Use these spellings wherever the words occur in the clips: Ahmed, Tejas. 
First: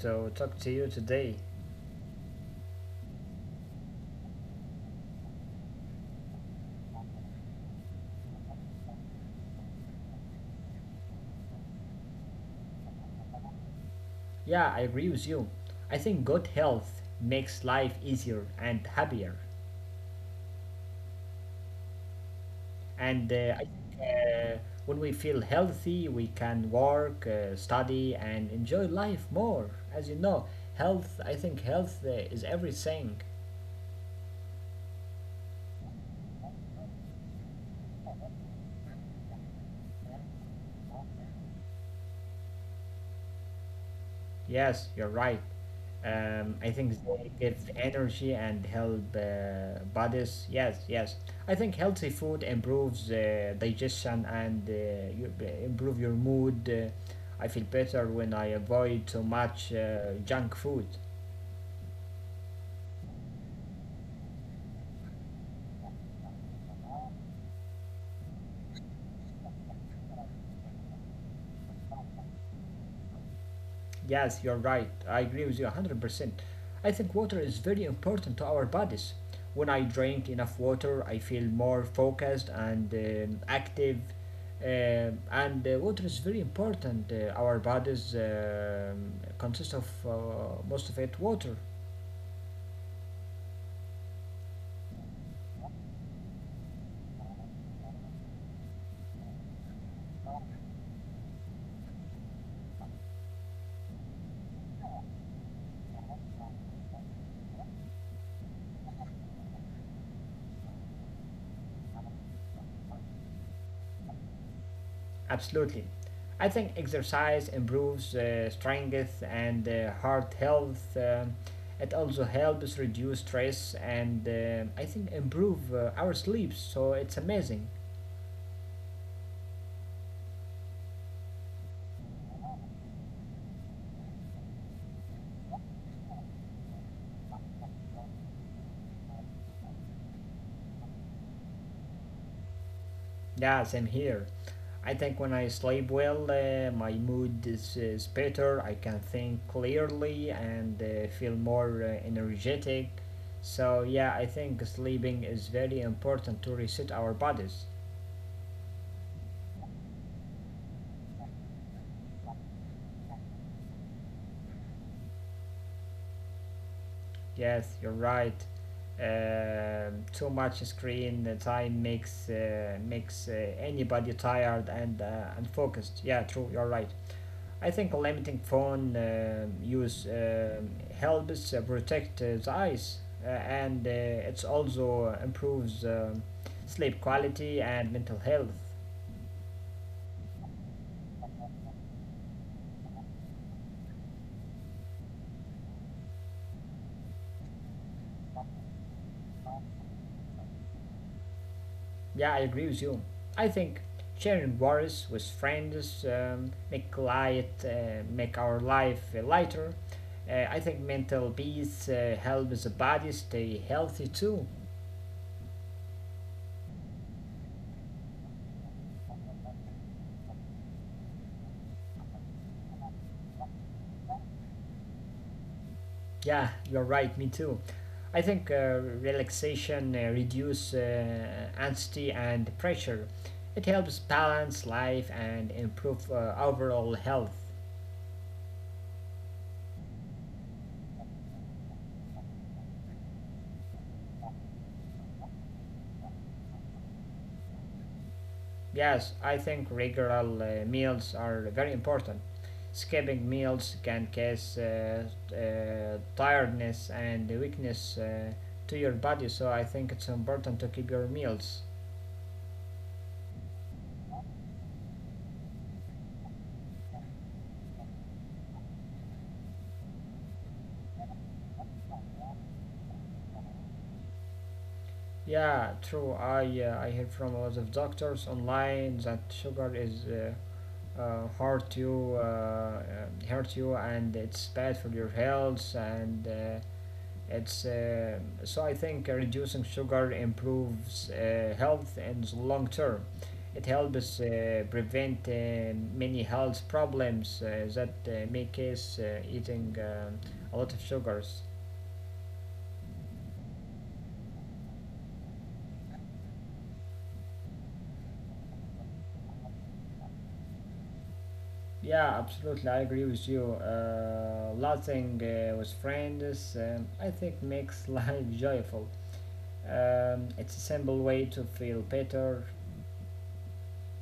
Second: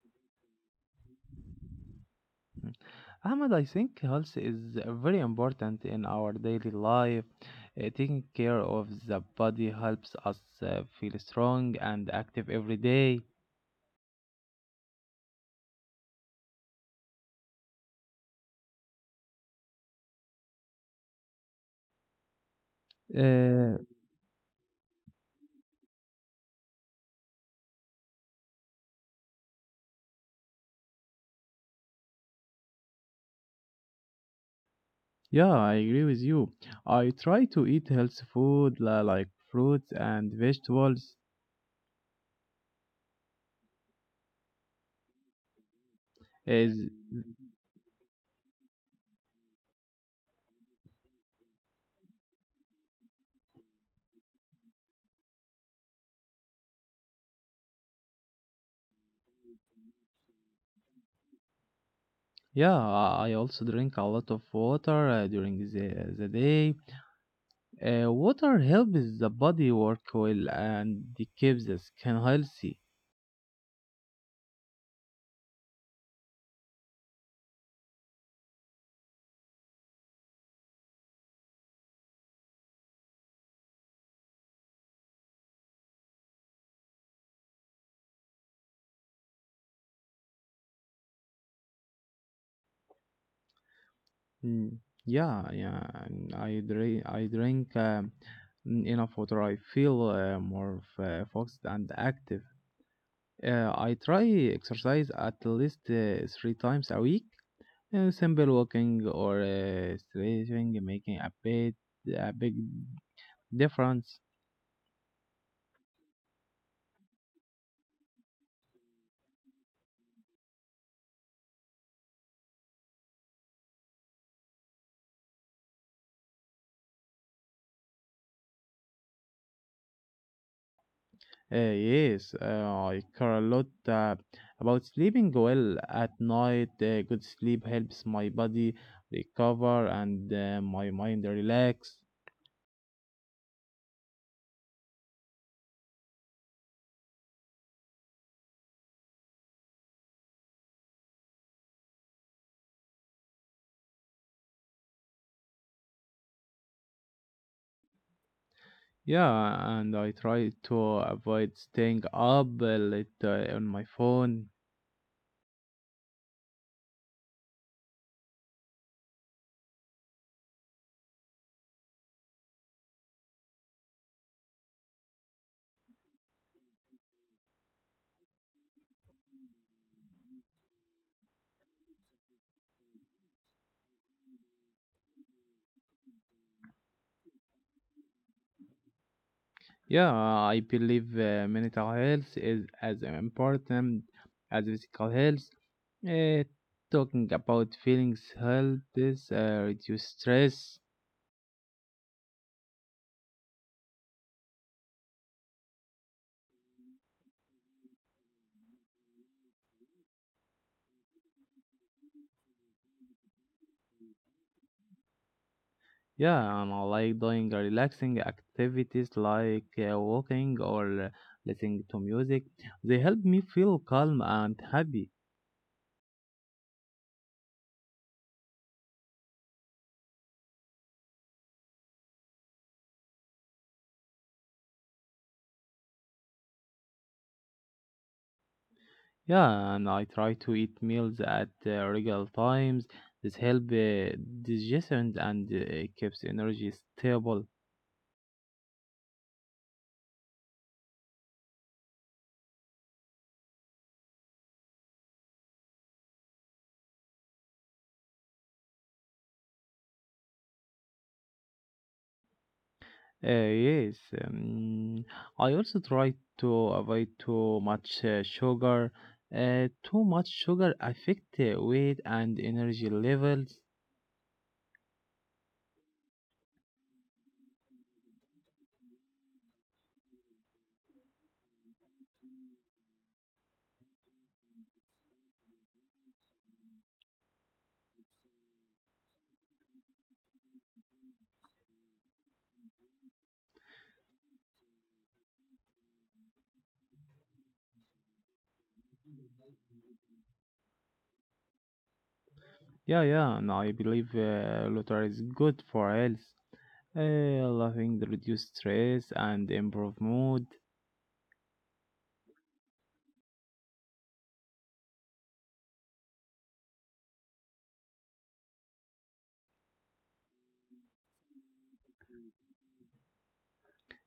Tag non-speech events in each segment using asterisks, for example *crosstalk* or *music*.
to talk to you today. Mm. Ahmed, I think health is very important in our daily life. Taking care of the body helps us feel strong and active every day. Yeah, I agree with you. I think good health makes life easier and happier. And I Uh, think when we feel healthy, we can work, study, and enjoy life more. As you know, I think health is everything. yeah, I agree with you. I try to eat healthy food like fruits and vegetables. Yes, you're right. I think Is they give energy and help bodies. Yes, yes. I think healthy food improves digestion and improve your mood. I feel better when I avoid too much junk food. Yeah, I also drink a lot of water during the day. Water helps the body work well and keeps the skin healthy. Yes, you're right. I agree with you 100%. I think water is very important to our bodies. When I drink enough water, I feel more focused and active. And water is very important. Our bodies consist of most of it water. Mm, yeah, yeah. And I drink enough water. I feel more focused and active. I try exercise at least three times a week. Simple walking or stretching making a big difference. Absolutely. I think exercise improves strength and heart health. It also helps reduce stress and I think improve our sleep. So it's amazing. Yes, I care a lot about sleeping well at night. Good sleep helps my body recover and my mind relax. Yeah, same here. I think when I sleep well, my mood is better. I can think clearly and feel more energetic. So yeah, I think sleeping is very important to reset our bodies. Yeah, and I try to avoid staying up late on my phone. Yes, you're right. Too much screen time makes anybody tired and unfocused. Yeah, true. You're right. I think limiting phone use helps protect the eyes, and it's also improves sleep quality and mental health. Yeah, I believe mental health is as important as physical health. Uh, Talking about feelings helps reduce stress. Yeah, I agree with you. I think sharing worries with friends make our life lighter. I think mental peace helps the body stay healthy too. Yeah, I'm like doing relaxing activities like walking or listening to music. They help me feel calm and happy. Yeah, you're right. Me too. I think relaxation reduce anxiety and pressure. It helps balance life and improve overall health. Yeah, and I try to eat meals at regular times. This helps digestion and keeps energy stable. Yes, I think regular meals are very important. Skipping meals can cause tiredness and weakness to your body, so I think it's important to keep your meals. Yes, um, I also try to avoid too much sugar. Too much sugar affect weight and energy levels. Yeah, true. I hear from a lot of doctors online that sugar is uh, hurt you, uh, uh, hurt you, and it's bad for your health and. It's so I think reducing sugar improves health in the long term. It helps prevent many health problems that may cause eating a lot of sugars. Yeah, yeah, and I believe Luther is good for health. Uh, Laughing reduce stress and improve mood. Yeah, absolutely, I agree with you. Laughing with friends, I think, makes *laughs* life joyful. It's a simple way to feel better.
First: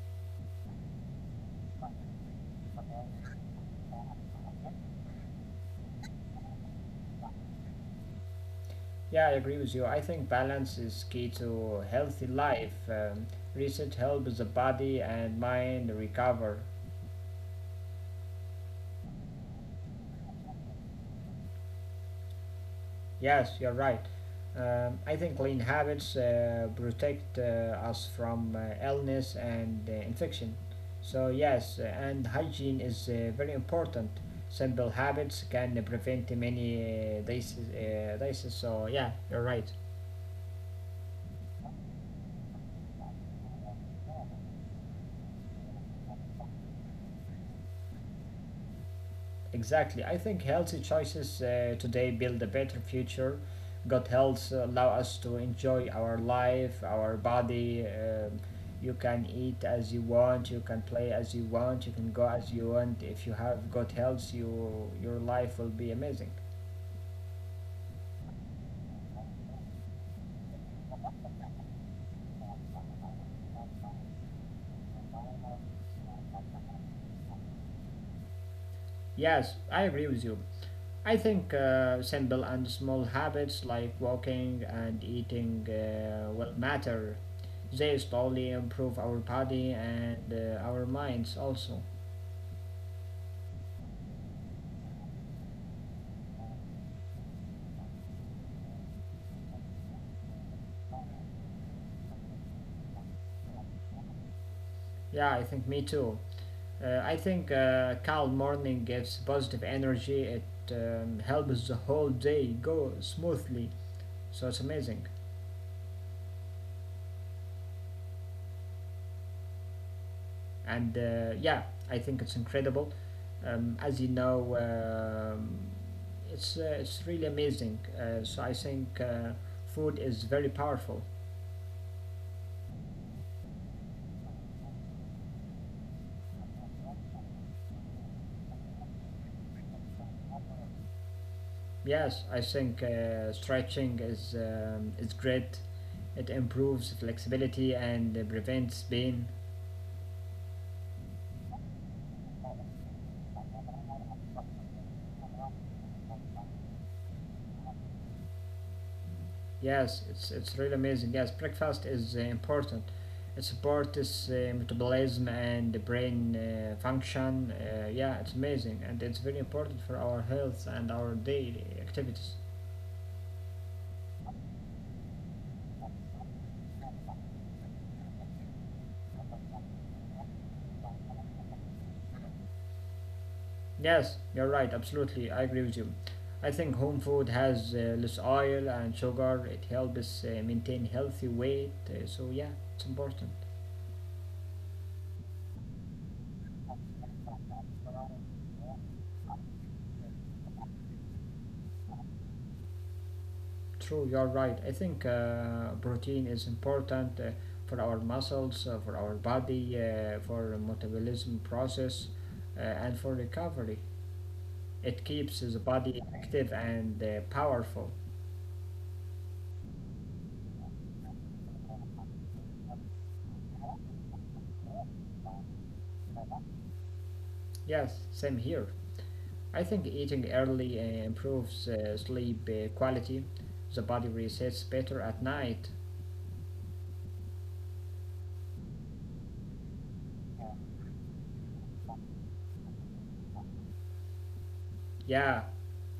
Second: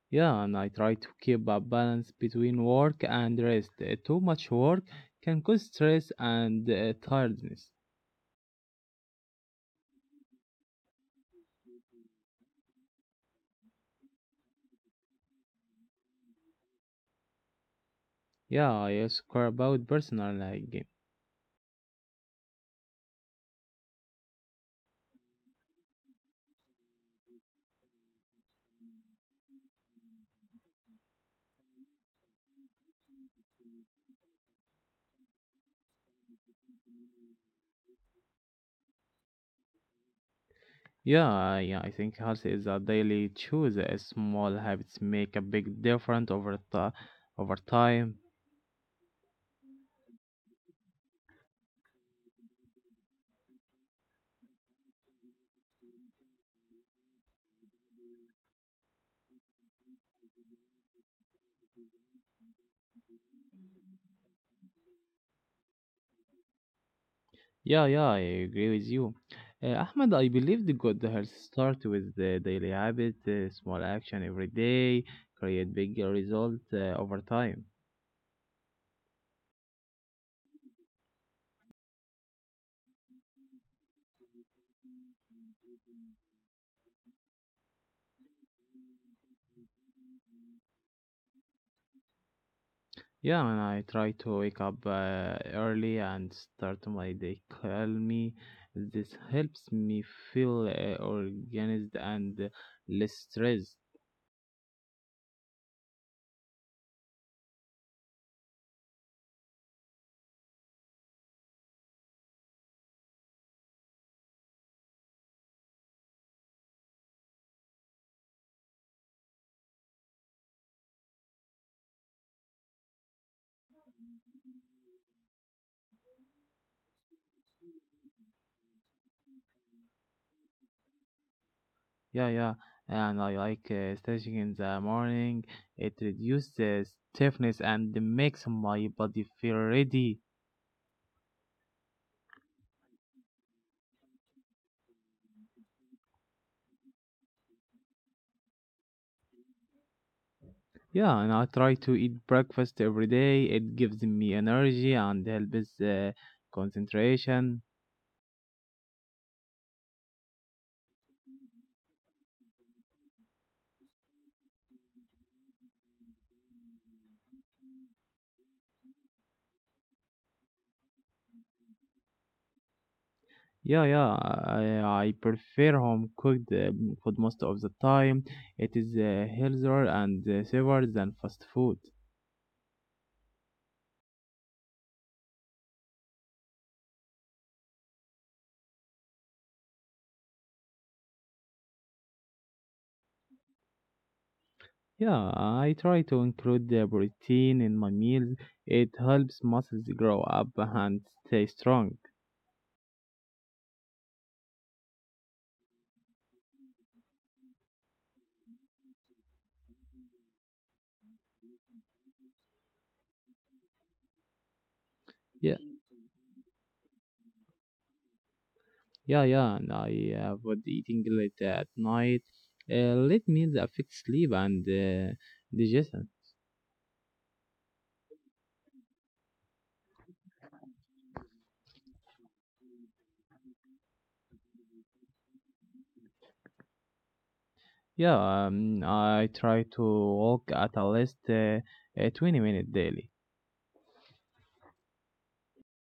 Yeah, and I try to keep a balance between work and rest. Too much work can cause stress and tiredness. Yeah, I agree with you. I think balance is key to healthy life. Reset helps the body and mind recover. Yeah, I also care about personal hygiene. Yes, you're right. I think clean habits protect us from illness and infection. So, yes, and hygiene is very important. Simple habits can prevent many diseases. Diseases. So, yeah, you're right. Yeah, yeah, I think health is a daily choice. Small habits make a big difference over time. Exactly. I think healthy choices today build a better future. Good health allow us to enjoy our life, our body. You can eat as you want, you can play as you want, you can go as you want. If you have good health, your life will be amazing. Yeah, yeah, I agree with you. Ahmed, I believe the good health start with the daily habit, small action every day, create big result over time. Yes, I agree with you. I think simple and small habits like walking and eating will matter. They slowly improve our body and our minds also. Yeah, and I try to wake up early and start my day calmly. This helps me feel organized and less stressed. Yeah, I think me too. I think calm morning gives positive energy. It helps the whole day go smoothly. So it's amazing. And yeah, I think it's incredible. As you know, it's really amazing. So I think food is very powerful. Yeah, yeah, and I like stretching in the morning. It reduces stiffness and makes my body feel ready. Yes, I think stretching is great. It improves flexibility and prevents pain. Yeah, and I try to eat breakfast every day. It gives me energy and helps concentration. Yes, it's really amazing. Yes, breakfast is important. It supports this metabolism and the brain function. Yeah, it's amazing and it's very important for our health and our daily activities. Yeah, yeah, I prefer home cooked food most of the time. It is healthier and safer than fast food. Yes, you're right. Absolutely, I agree with you. I think home food has less oil and sugar. It helps maintain healthy weight. So yeah, it's important. Yeah, I try to include the protein in my meals. It helps muscles grow up and stay strong. True, you're right. I think protein is important for our muscles, for our body, for metabolism process, and for recovery. It keeps the Yeah. body active and powerful. Yeah, yeah, and I avoid eating late at night. Late meals affect sleep and digestion. Yes, same here. I think eating early improves sleep quality. The body resets better at night. Yeah, I try to walk at a least 20 minutes daily. Yeah,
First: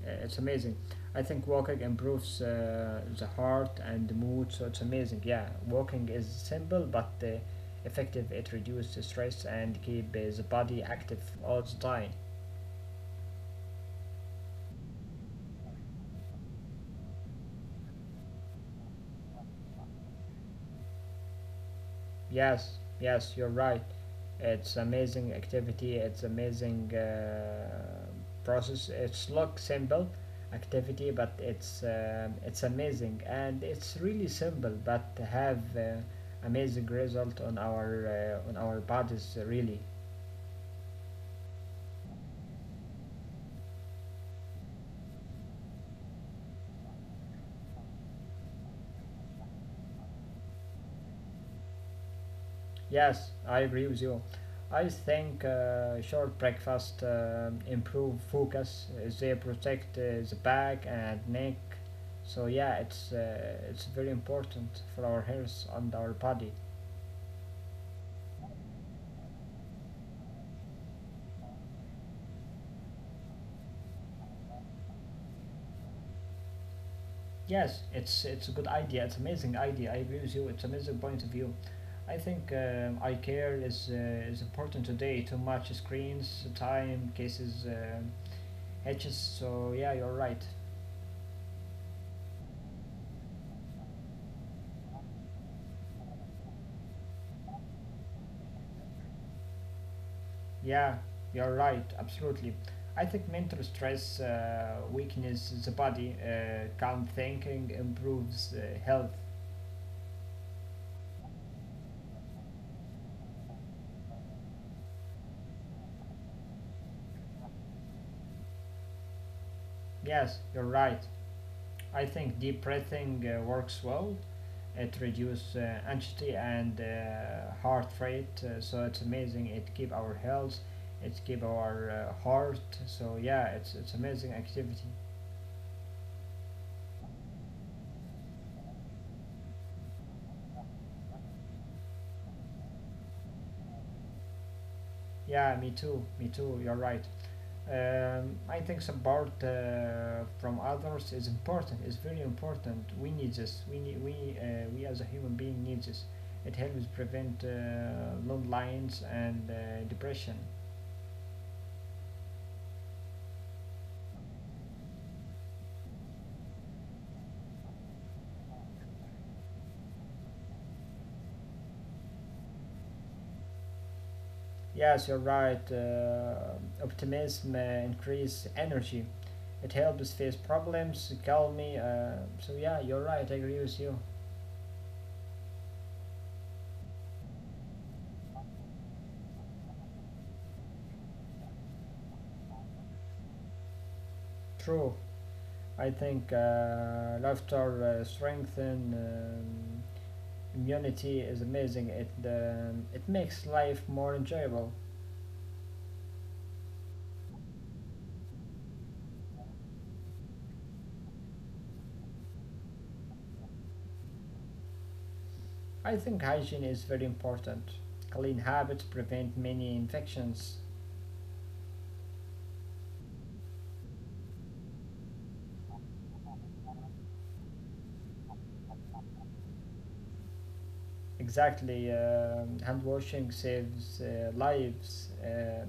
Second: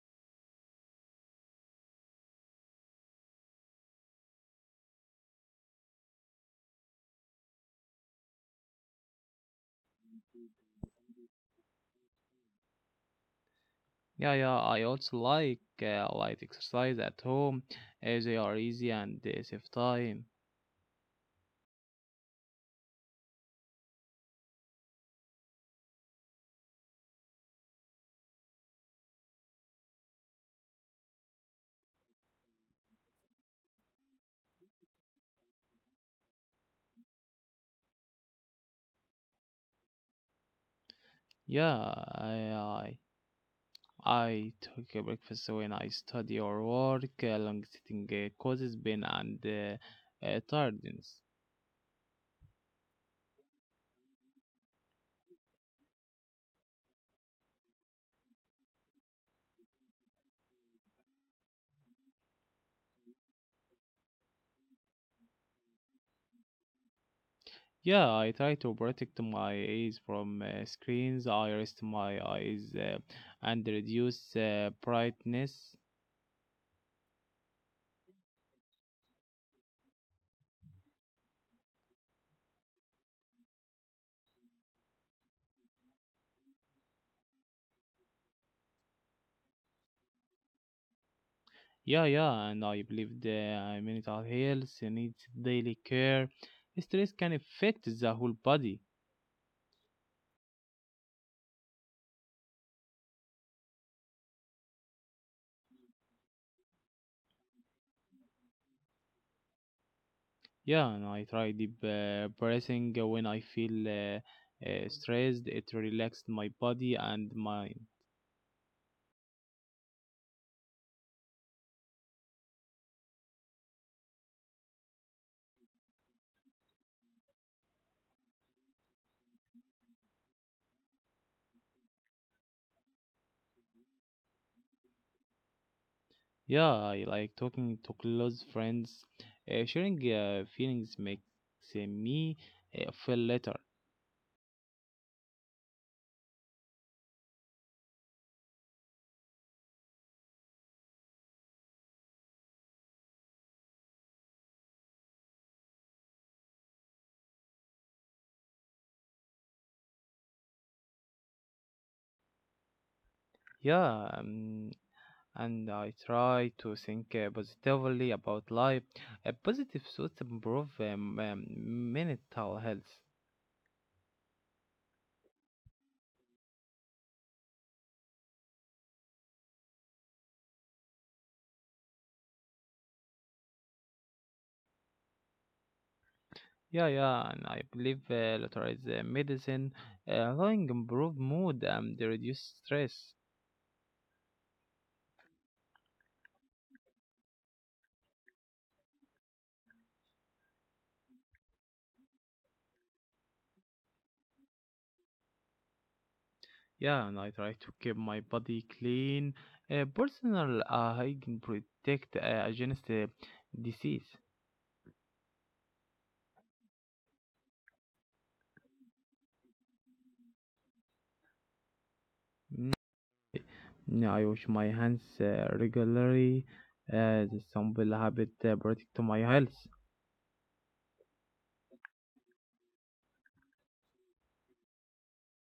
it's amazing. I think walking improves the heart and the mood, so it's amazing. Yeah, walking is simple but effective. It reduces stress and keep the body active all the time. Yeah, yeah. I also like light exercise at home, as they are easy and they save time. Yes, yes, you're right. It's amazing activity. It's amazing process. It's look simple activity, but it's amazing and it's really simple, but have amazing result on our bodies really. Yeah, I take a breakfast when I study or work. Long sitting causes pain and tiredness. Yes, I agree with you. I think short breakfast improve focus. They protect the back and neck. So yeah, it's very important for our health and our body. Yeah, I try to protect my eyes from screens. I rest my eyes and reduce brightness. Yes, it's a good idea. It's amazing idea. I agree with you. It's amazing point of view. I think eye care is important today. Too much screens, time, cases, edges. So yeah, you're right. Yeah, yeah, and I believe the mental health needs daily care. Stress can affect the whole body. Yeah, you're right, absolutely. I think mental stress weakens the body, calm thinking improves health. Yeah, and I try deep breathing when I feel stressed. It relaxes my body and mind. Yes, you're right. I think deep breathing works well. It reduces anxiety and heart rate, so it's amazing. It keep our health, it keep our heart. So yeah, it's amazing activity. Yeah, I like talking to close friends. Sharing feelings makes me feel better. Yeah, me too, me too. You're right. I think support from others is important. It's very important. We need this. We need, we as a human being need this. It helps prevent landlines and depression. Yeah, and I try to think positively about life. A positive thoughts improve mental health. Yes, you're right. Optimism increase energy. It helps face problems, calm me. So yeah, you're right. I agree with you. Yeah, yeah, and I believe later is medicine, allowing improve mood and reduce stress. True. I think laughter strengthen. Immunity is amazing. It makes life more enjoyable. Yeah, and I try to keep my body clean, personal hygiene protect against disease. I think hygiene is very important. Clean habits prevent many infections. Mm. Yeah, I wash my hands regularly. This simple habit protect my health. Exactly, hand washing saves lives.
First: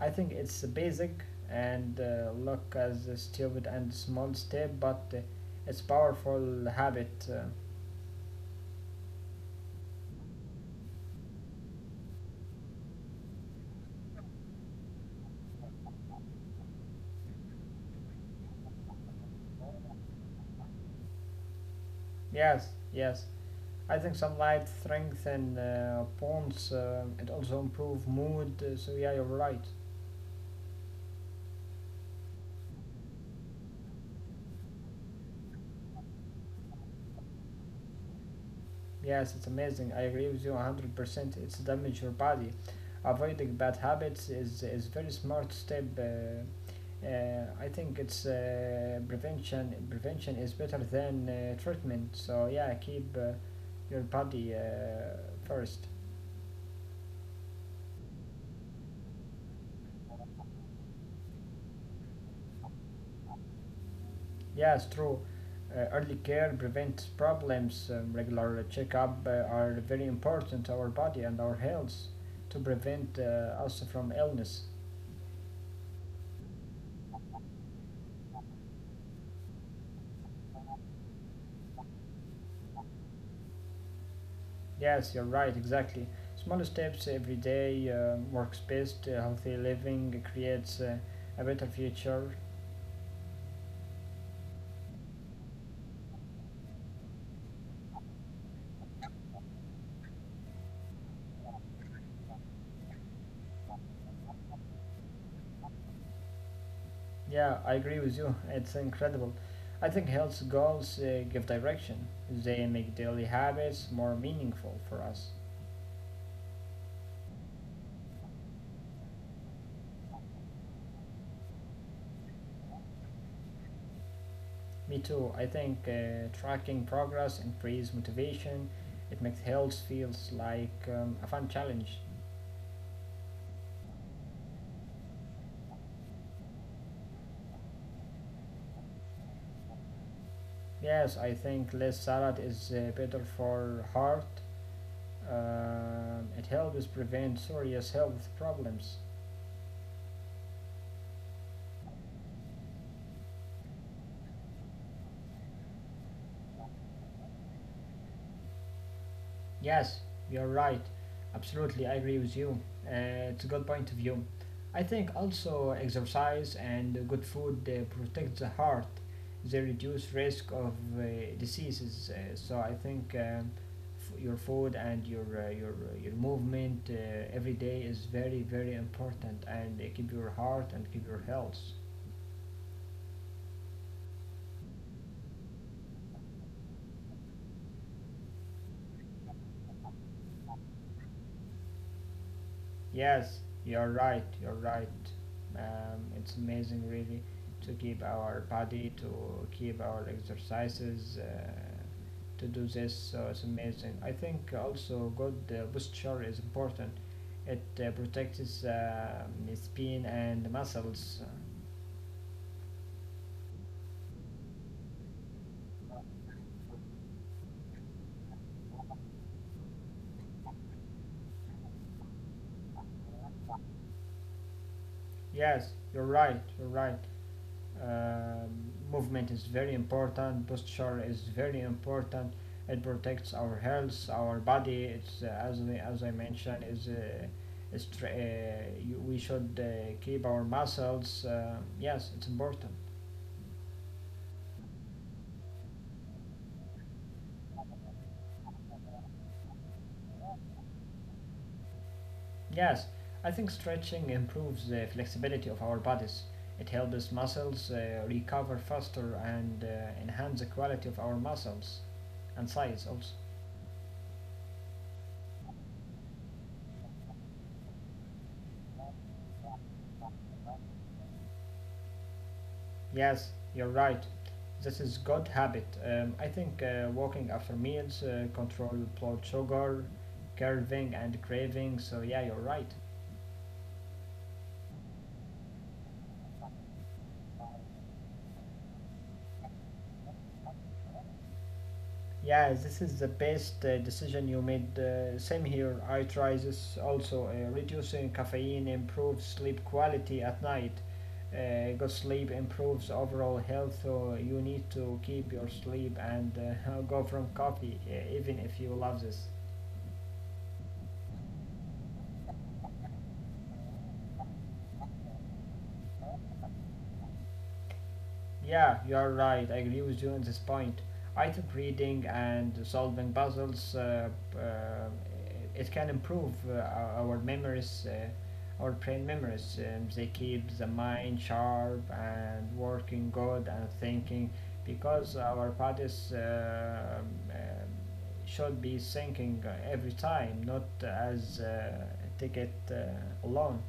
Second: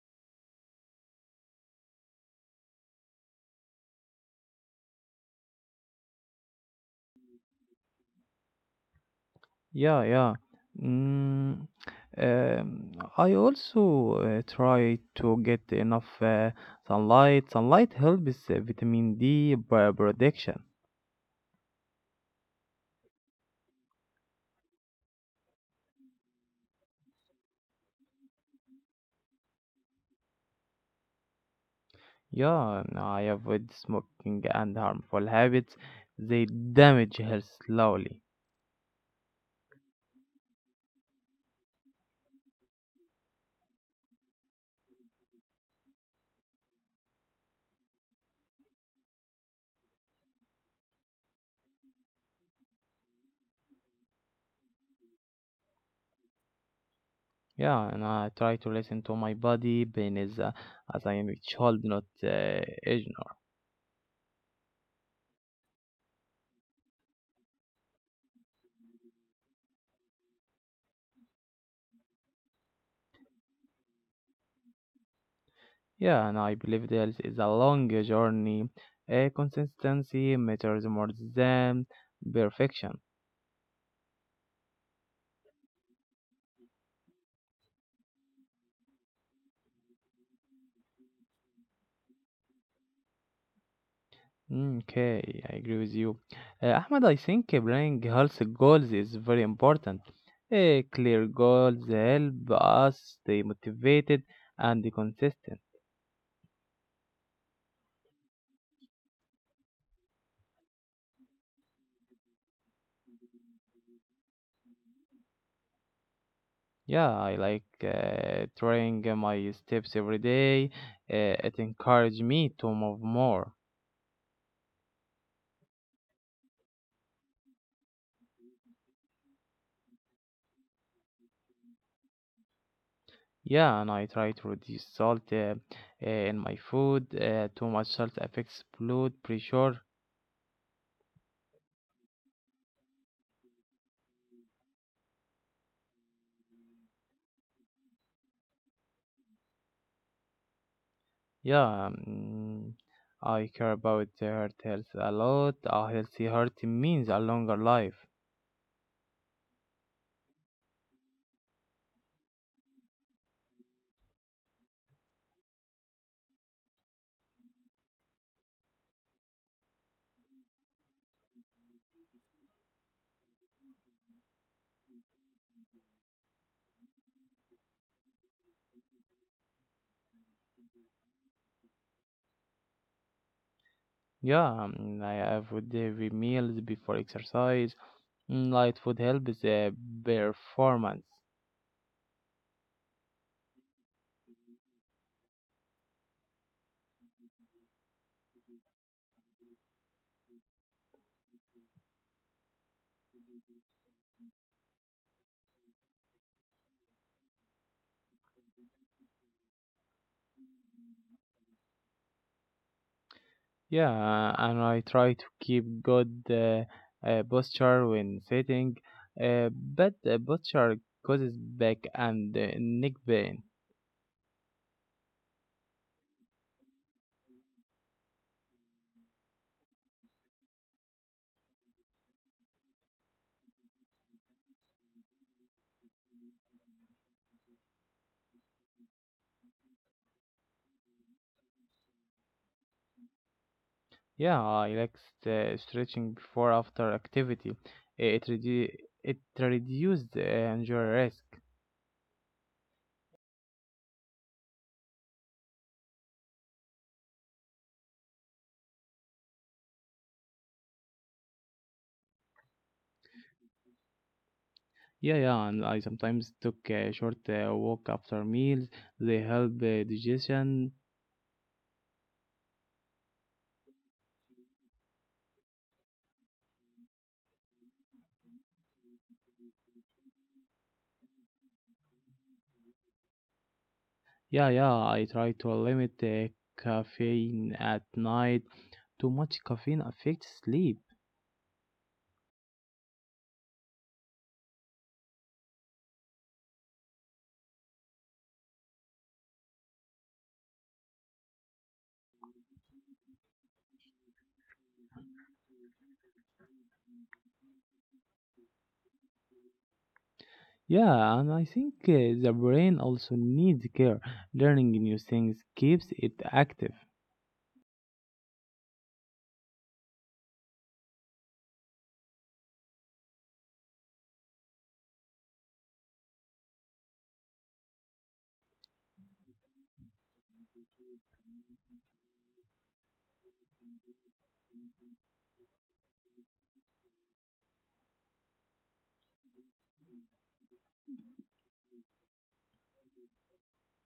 I think it's basic and look as a stupid and small step, but it's powerful habit. Yeah, yeah. Mm, um, I also try to get enough sunlight. Sunlight helps vitamin D by production. Yes, yes. I think some light strengthen bones. It also improve mood. So yeah, you're right. Yeah, I avoid smoking and harmful habits. They damage health slowly. Yes, it's amazing. I agree with you 100%. It's damage your body. Avoiding bad habits is very smart step. I think it's prevention. Prevention is better than treatment. So yeah, keep your body first. Yeah, and I try to listen to my body, pain is as I am a child, not age. Yes, true. Early care prevents problems. Regular checkup are very important to our body and our health to prevent us from illness. Yeah, and I believe this is a long journey. A consistency matters more than perfection. Yes, you're right, exactly. Small steps every day works best. Healthy living creates a better future. Mm. Okay, I agree with you. Ahmed, I think planning health goals is very important. Clear goals help us stay motivated and consistent. Yeah, I agree with you. *laughs* It's incredible. I think health goals give direction. They make daily habits more meaningful for us. Yeah, I like trying my steps every day. It encouraged me to move more. Me too. I think tracking progress increases motivation. It makes health feels like a fun challenge. Yeah, and I try to reduce salt in my food. Too much salt affects blood pressure. Yes, I think less salad is better for heart. It helps prevent serious health problems. Yeah, mm, I care about the heart health a lot. A healthy heart means a longer life. Yes, you're right. Absolutely, I agree with you. It's a good point of view. I think also exercise and good food protect the heart. They reduce risk of diseases. So I think your food and your movement every day is very very important and keep your heart and keep your health. Yeah, mm, I avoid heavy meals before exercise. Mm. Light food helps performance. Yes, you're right, you're right. It's amazing, really, to keep our body, to keep our exercises, to do this. So it's amazing. I think also good posture is important. It protects the spine and muscles. Yeah, and I try to keep good posture when sitting, but posture causes back and neck pain. Yes, you're right, you're right. Movement is very important. Posture is very important. It protects our health, our body. It's as I mentioned is. Is we should keep our muscles. Yes, it's important. Yeah, I like stretching before after activity. It redu- it reduces injury risk. Yes, I think stretching improves the flexibility of our bodies. It helps muscles recover faster and enhance the quality of our muscles and size also. Yeah, yeah, and I sometimes took a short walk after meals. They help digestion. Yes, you're right. This is good habit. I think walking after meals, control blood sugar, curving and craving. So yeah, you're right. Yeah, yeah, I try to limit caffeine at night. Too much caffeine affects sleep. Yeah, this is the best decision you made. Same here. I try this also. Reducing caffeine improves sleep quality at night. Good sleep improves overall health. So you need to keep your sleep and *laughs* go from coffee, even if you love this. Yeah, and I think the brain also needs care. Learning new things keeps it active. Yeah, you're right. I agree with you on this point. I think reading and solving puzzles uh, it can improve our memories, our brain memories. They keep the mind sharp and working good and thinking because our bodies um, should be thinking every time, not as ticket alone.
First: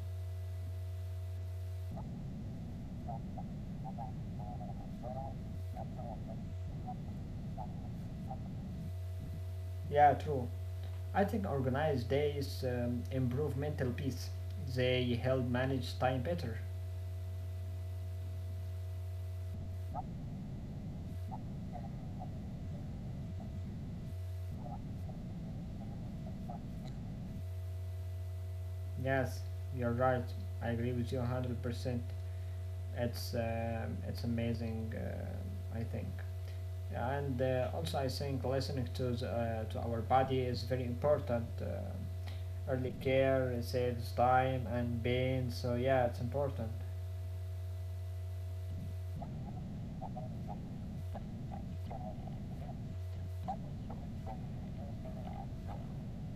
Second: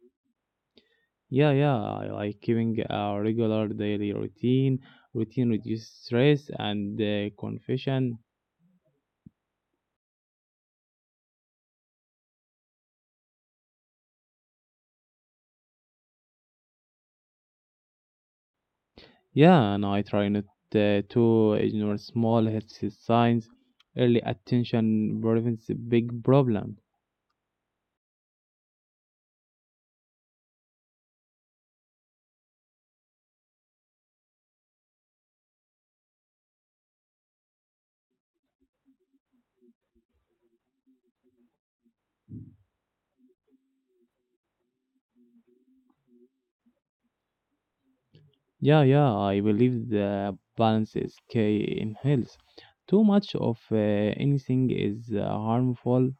Yeah, yeah, I like keeping a regular daily routine. Routine reduces stress and confusion. Yeah, true. I think organized days improve mental peace. They help manage time better. Yeah, and I try not to ignore small health signs. Early attention prevents a big problem. Yes, you're right. I agree with you 100%. It's amazing. I think, and also I think listening to to our body is very important. Early care saves time and pain. So yeah, it's important. Yeah, yeah, I believe the balance is key in health. Too much of anything is harmful.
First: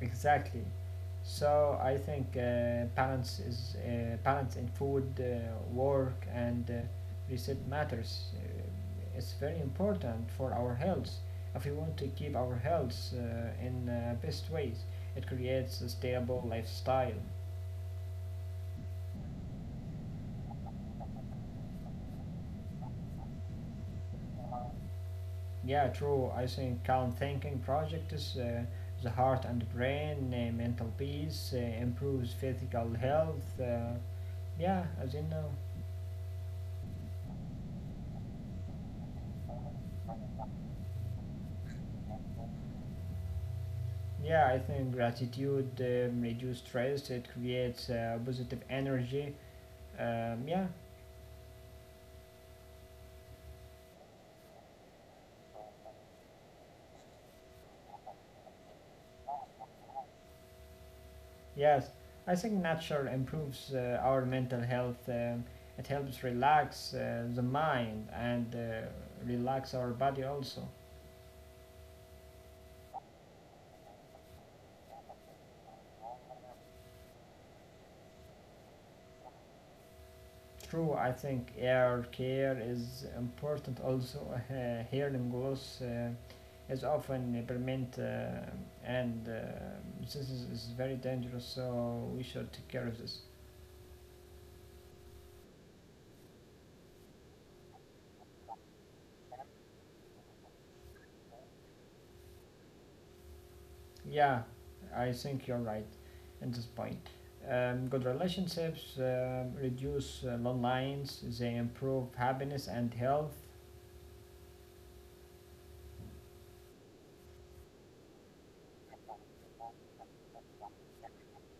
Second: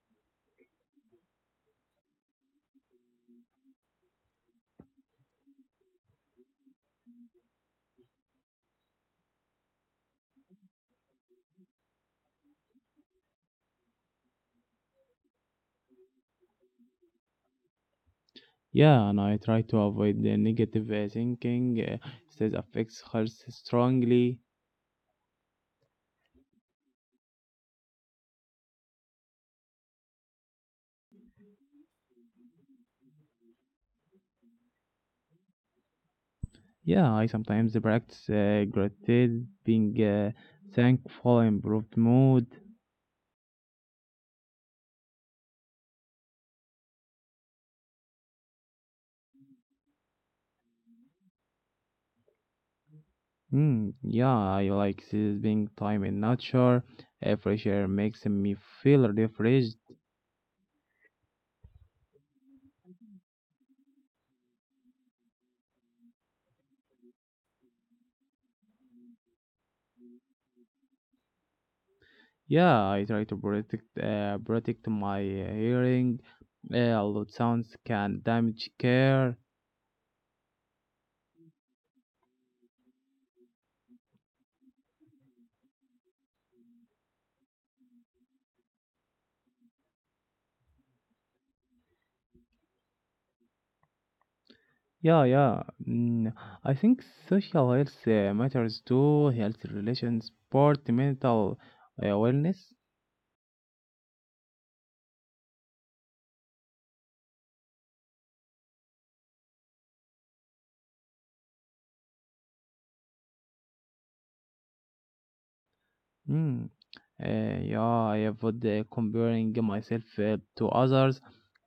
Exactly. So I think balance in food, work, and reset matters. It's very important for our health. If we want to keep our health in best ways, it creates a stable lifestyle. Yeah, and I try to avoid the negative thinking. It affects health strongly. Yeah, true. I think calm thinking project is the heart and brain, mental peace, improves physical health. Yeah, as you know. Yeah, I sometimes practice gratitude, being thankful, improved mood. Yeah, I think gratitude reduces stress. It creates positive energy. Yeah, Mm, yeah, I like spending time in nature. Fresh air makes me feel refreshed. yes. I think nature improves our mental health. It helps relax the mind and relax our body also. Yeah, I try to protect protect my hearing. Loud sounds can damage care. True, I think air care is important also. *laughs* Hearing loss is often permanent, and is very dangerous. So we should take care of this. Yeah, yeah. Mm, I think social health matters too. Health relations, sport, mental wellness. Yeah, I think you're right at this point. Good relationships reduce long lines, they improve happiness and health. Mm. Yeah, I avoid comparing myself to others.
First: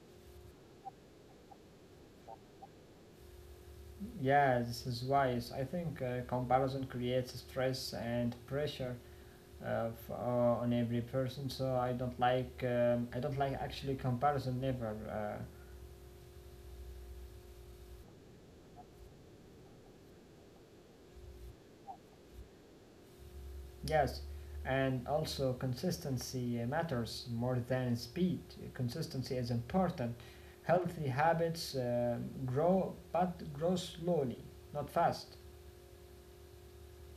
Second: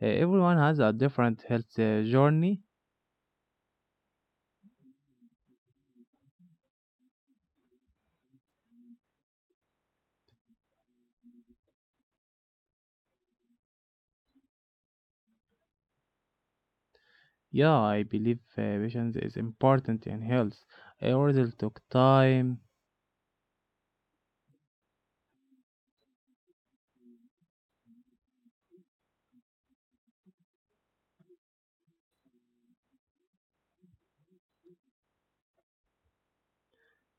Everyone has a different health journey. Yeah, this is wise. I think comparison creates stress and pressure on every person. So I don't like. I don't like actually comparison. Never. Yeah, I believe patience is important in health. I ordered took time. Yes, and also consistency matters more than speed. Consistency is important. Healthy habits grow, but grow slowly, not fast.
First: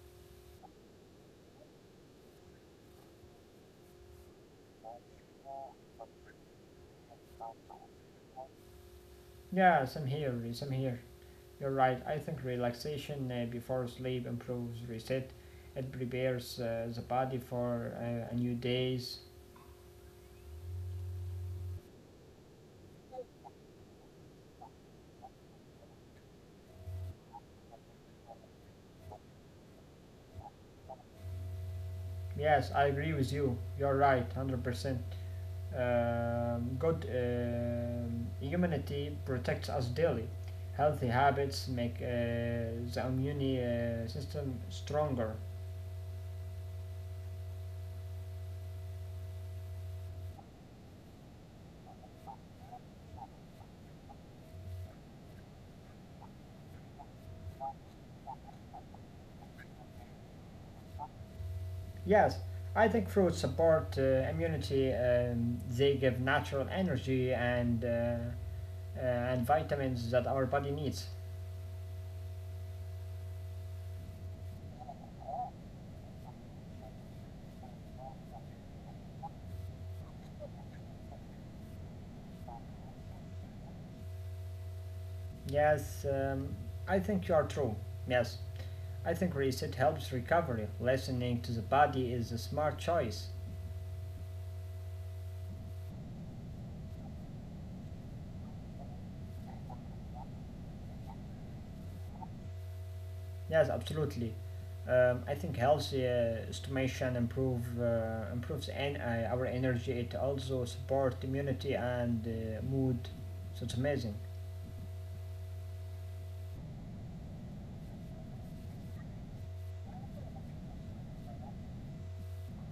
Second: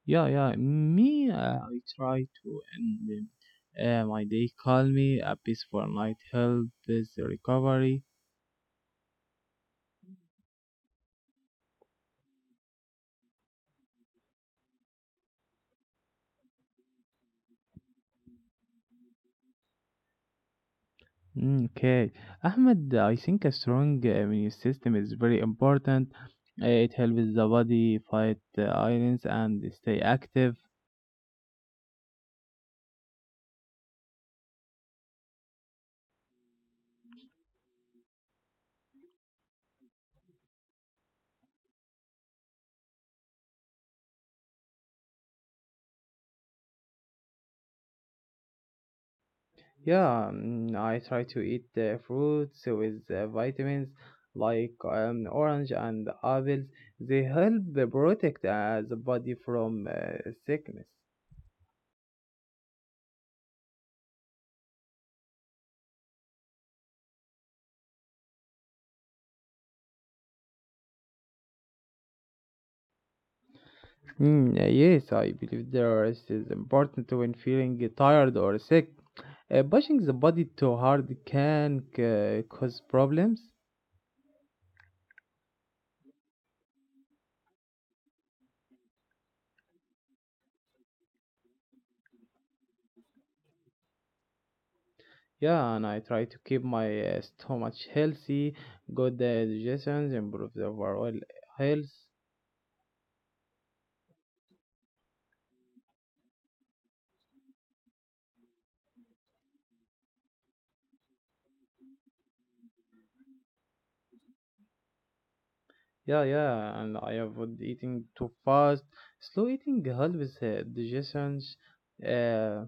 Yeah, yeah. Me, I try to end my day calmly. A peaceful night helps recovery. Yeah, same here, same here. You're right. I think relaxation before sleep improves reset. It prepares the body for a new days. Mm. Okay, Ahmed, I think a strong immune system is very important. It helps the body fight illness and stay active. Yes, I agree with you. You're right, 100%. Good immunity protects us daily. Healthy habits make the immune system stronger. Yeah, mm, I try to eat fruits with vitamins like orange and apples. They help the protect the body from sickness. Yes, I think fruits support immunity. They give natural energy and vitamins that our body needs. Yes, I believe the rest is important when feeling tired or sick. Pushing the body too hard can cause problems. Yes, I think you are true. Yes, I think reset helps recovery. Listening to the body is a smart choice. Yeah, and I try to keep my stomach healthy, good digestion, improve the overall health. Yes, absolutely. I think healthy estimation improve improves our energy. It also supports immunity and mood. So it's amazing. Yeah, yeah, and I avoid eating too fast. Slow eating helps digestions. Uh,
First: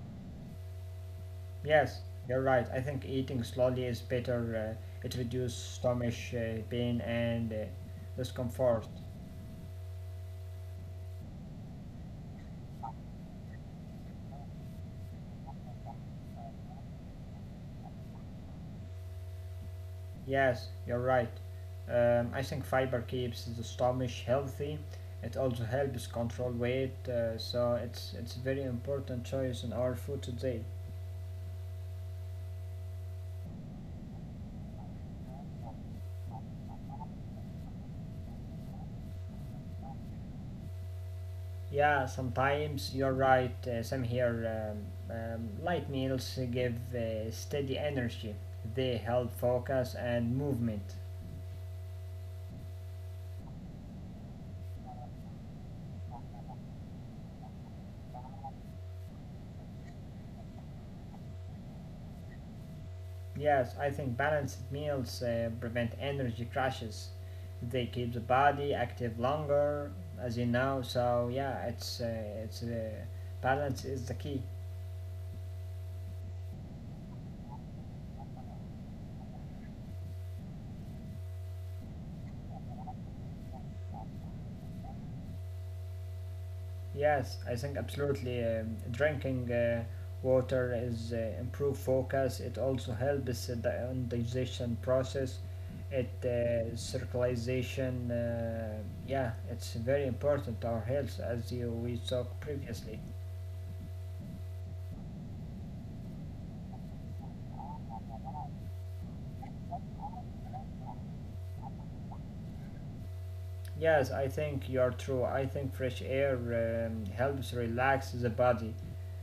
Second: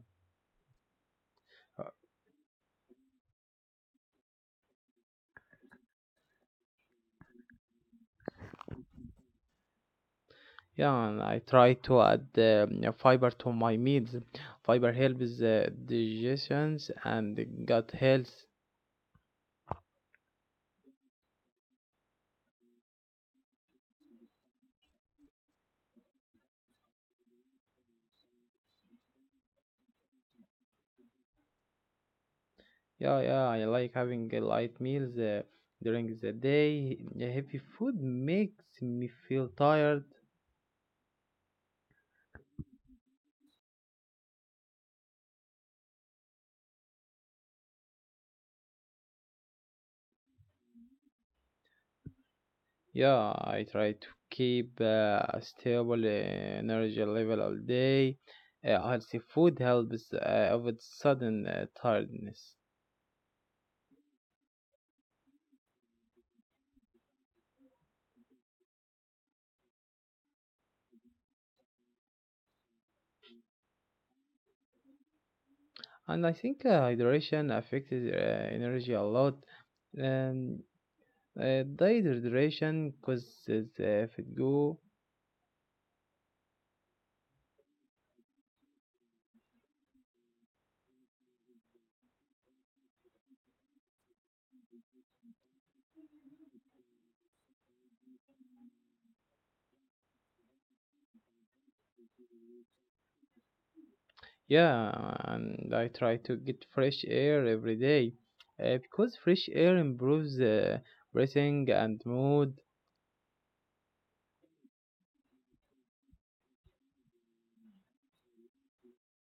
Yes, you're right. I think eating slowly is better. It reduces stomach pain and discomfort. yeah, and I try to add yeah, fiber to my meals. Fiber helps digestions and gut health. Yes, you're right. I think fiber keeps the stomach healthy. It also helps control weight. So it's a very important choice in our food today. Yeah, yeah, I like having light meals during the day. Heavy food makes me feel tired. Yeah, sometimes you're right, Sam here. Light meals give steady energy, they help focus and movement. Yeah, I try to keep a stable energy level all day. Healthy food helps avoid sudden tiredness. Yes, I think balanced meals prevent energy crashes. They keep the body active longer, as you know. So yeah, it's balance is the key. And I think hydration affects energy a lot. Um, Dehydration causes fatigue. Yes, I think absolutely. Drinking water is improve focus. It also helps the on digestion process. It circulation. Yeah, it's very important to our health as you, we talked previously. Yeah, and I try to get fresh air every day because fresh air improves breathing and mood. Yes, I think you're true. I think fresh air helps relax the body.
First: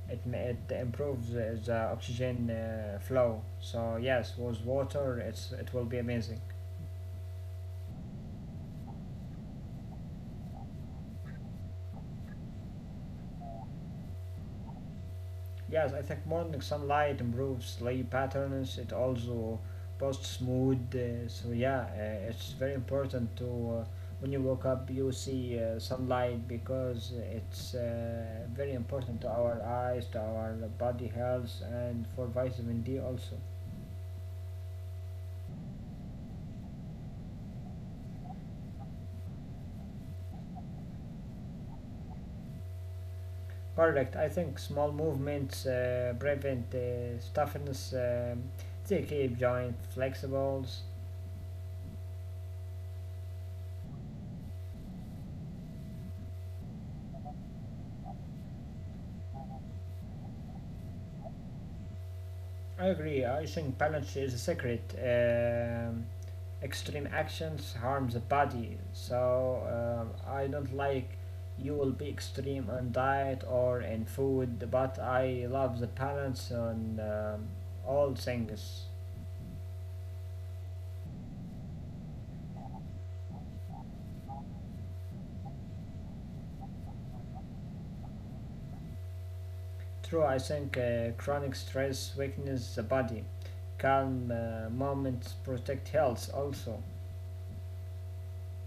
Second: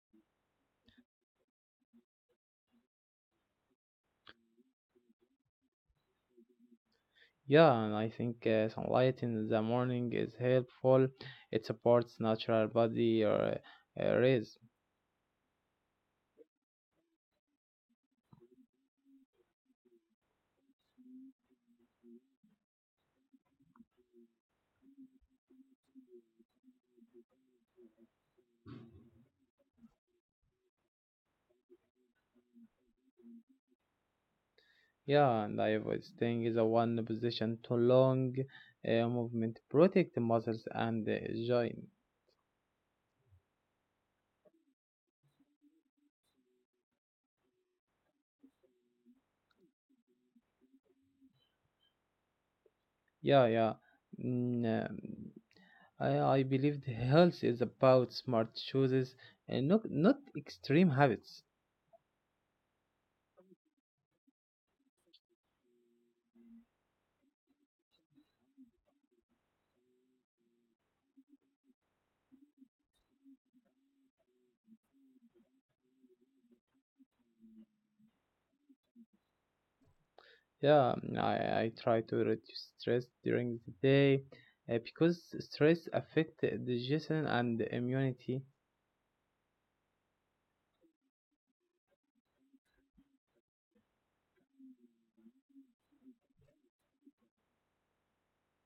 It improves the oxygen flow. So yes, with water, it will be amazing. Yeah, and I think sunlight in the morning is helpful. It supports natural body or rays. Yes, I think morning sunlight improves sleep patterns. It also boosts mood. So yeah, it's very important to when you wake up, you see sunlight because it's very important to our eyes, to our body health, and for vitamin D also. Yeah, and I was staying in the one position too long. Movement protect the muscles and the joint. Correct. I think small movements prevent stiffness. They keep joint flexibles. Yeah, yeah. Mm, um, I believe the health is about smart choices and not extreme habits. I agree. I think balance is a secret. Extreme actions harm the body, so I don't like you will be extreme on diet or in food, but I love the balance on all things. Yeah, I try to reduce stress during the day because stress affects digestion and immunity. True, I think chronic stress weakens the body. Calm moments protect health also.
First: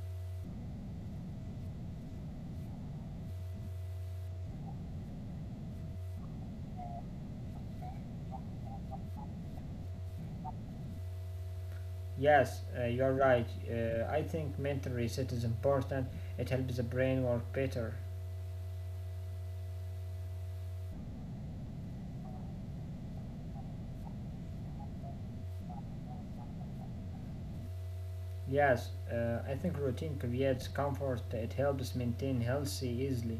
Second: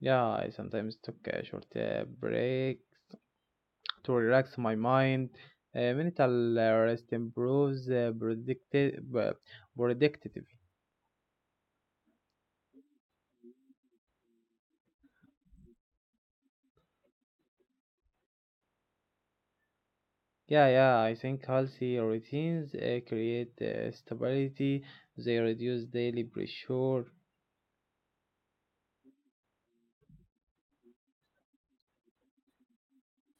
Yeah, I sometimes took a short break to relax my mind. Mental rest improves predictive. Yes, you're right. I think mental reset is important. It helps the brain work better. Yeah, yeah, I think healthy routines create stability. They reduce daily pressure. Yes, I think routine creates comfort, it helps maintain healthy easily.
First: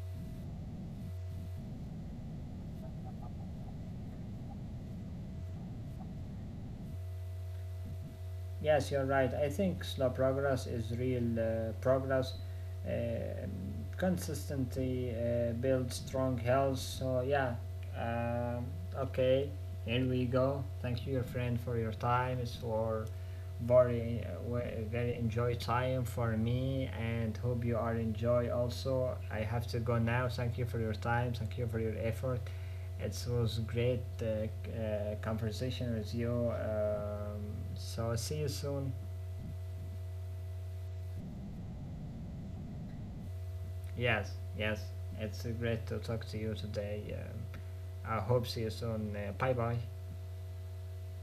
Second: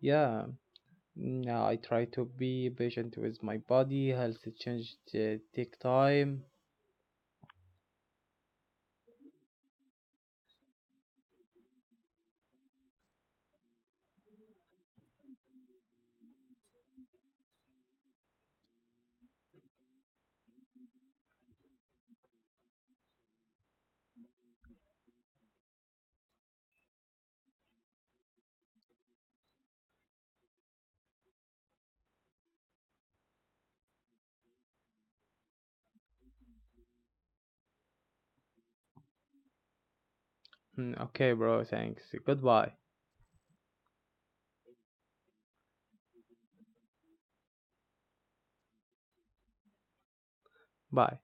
Yeah. Mm, I try to be patient with my body. Health change take time. Yes, you're right. I think slow progress is real progress. Uh, Consistency builds strong health. So, yeah, um, okay, here we go. Thank you, your friend, for your time. It's for very, very enjoy time for me and hope you are enjoy also. I have to go now. Thank you for your time. Thank you for your effort. It was great conversation with you. So see you soon. Mm. Okay, bro. Thanks. Goodbye. Yes, yes. It's great to talk to you today. I hope see you soon. Bye bye. Bye.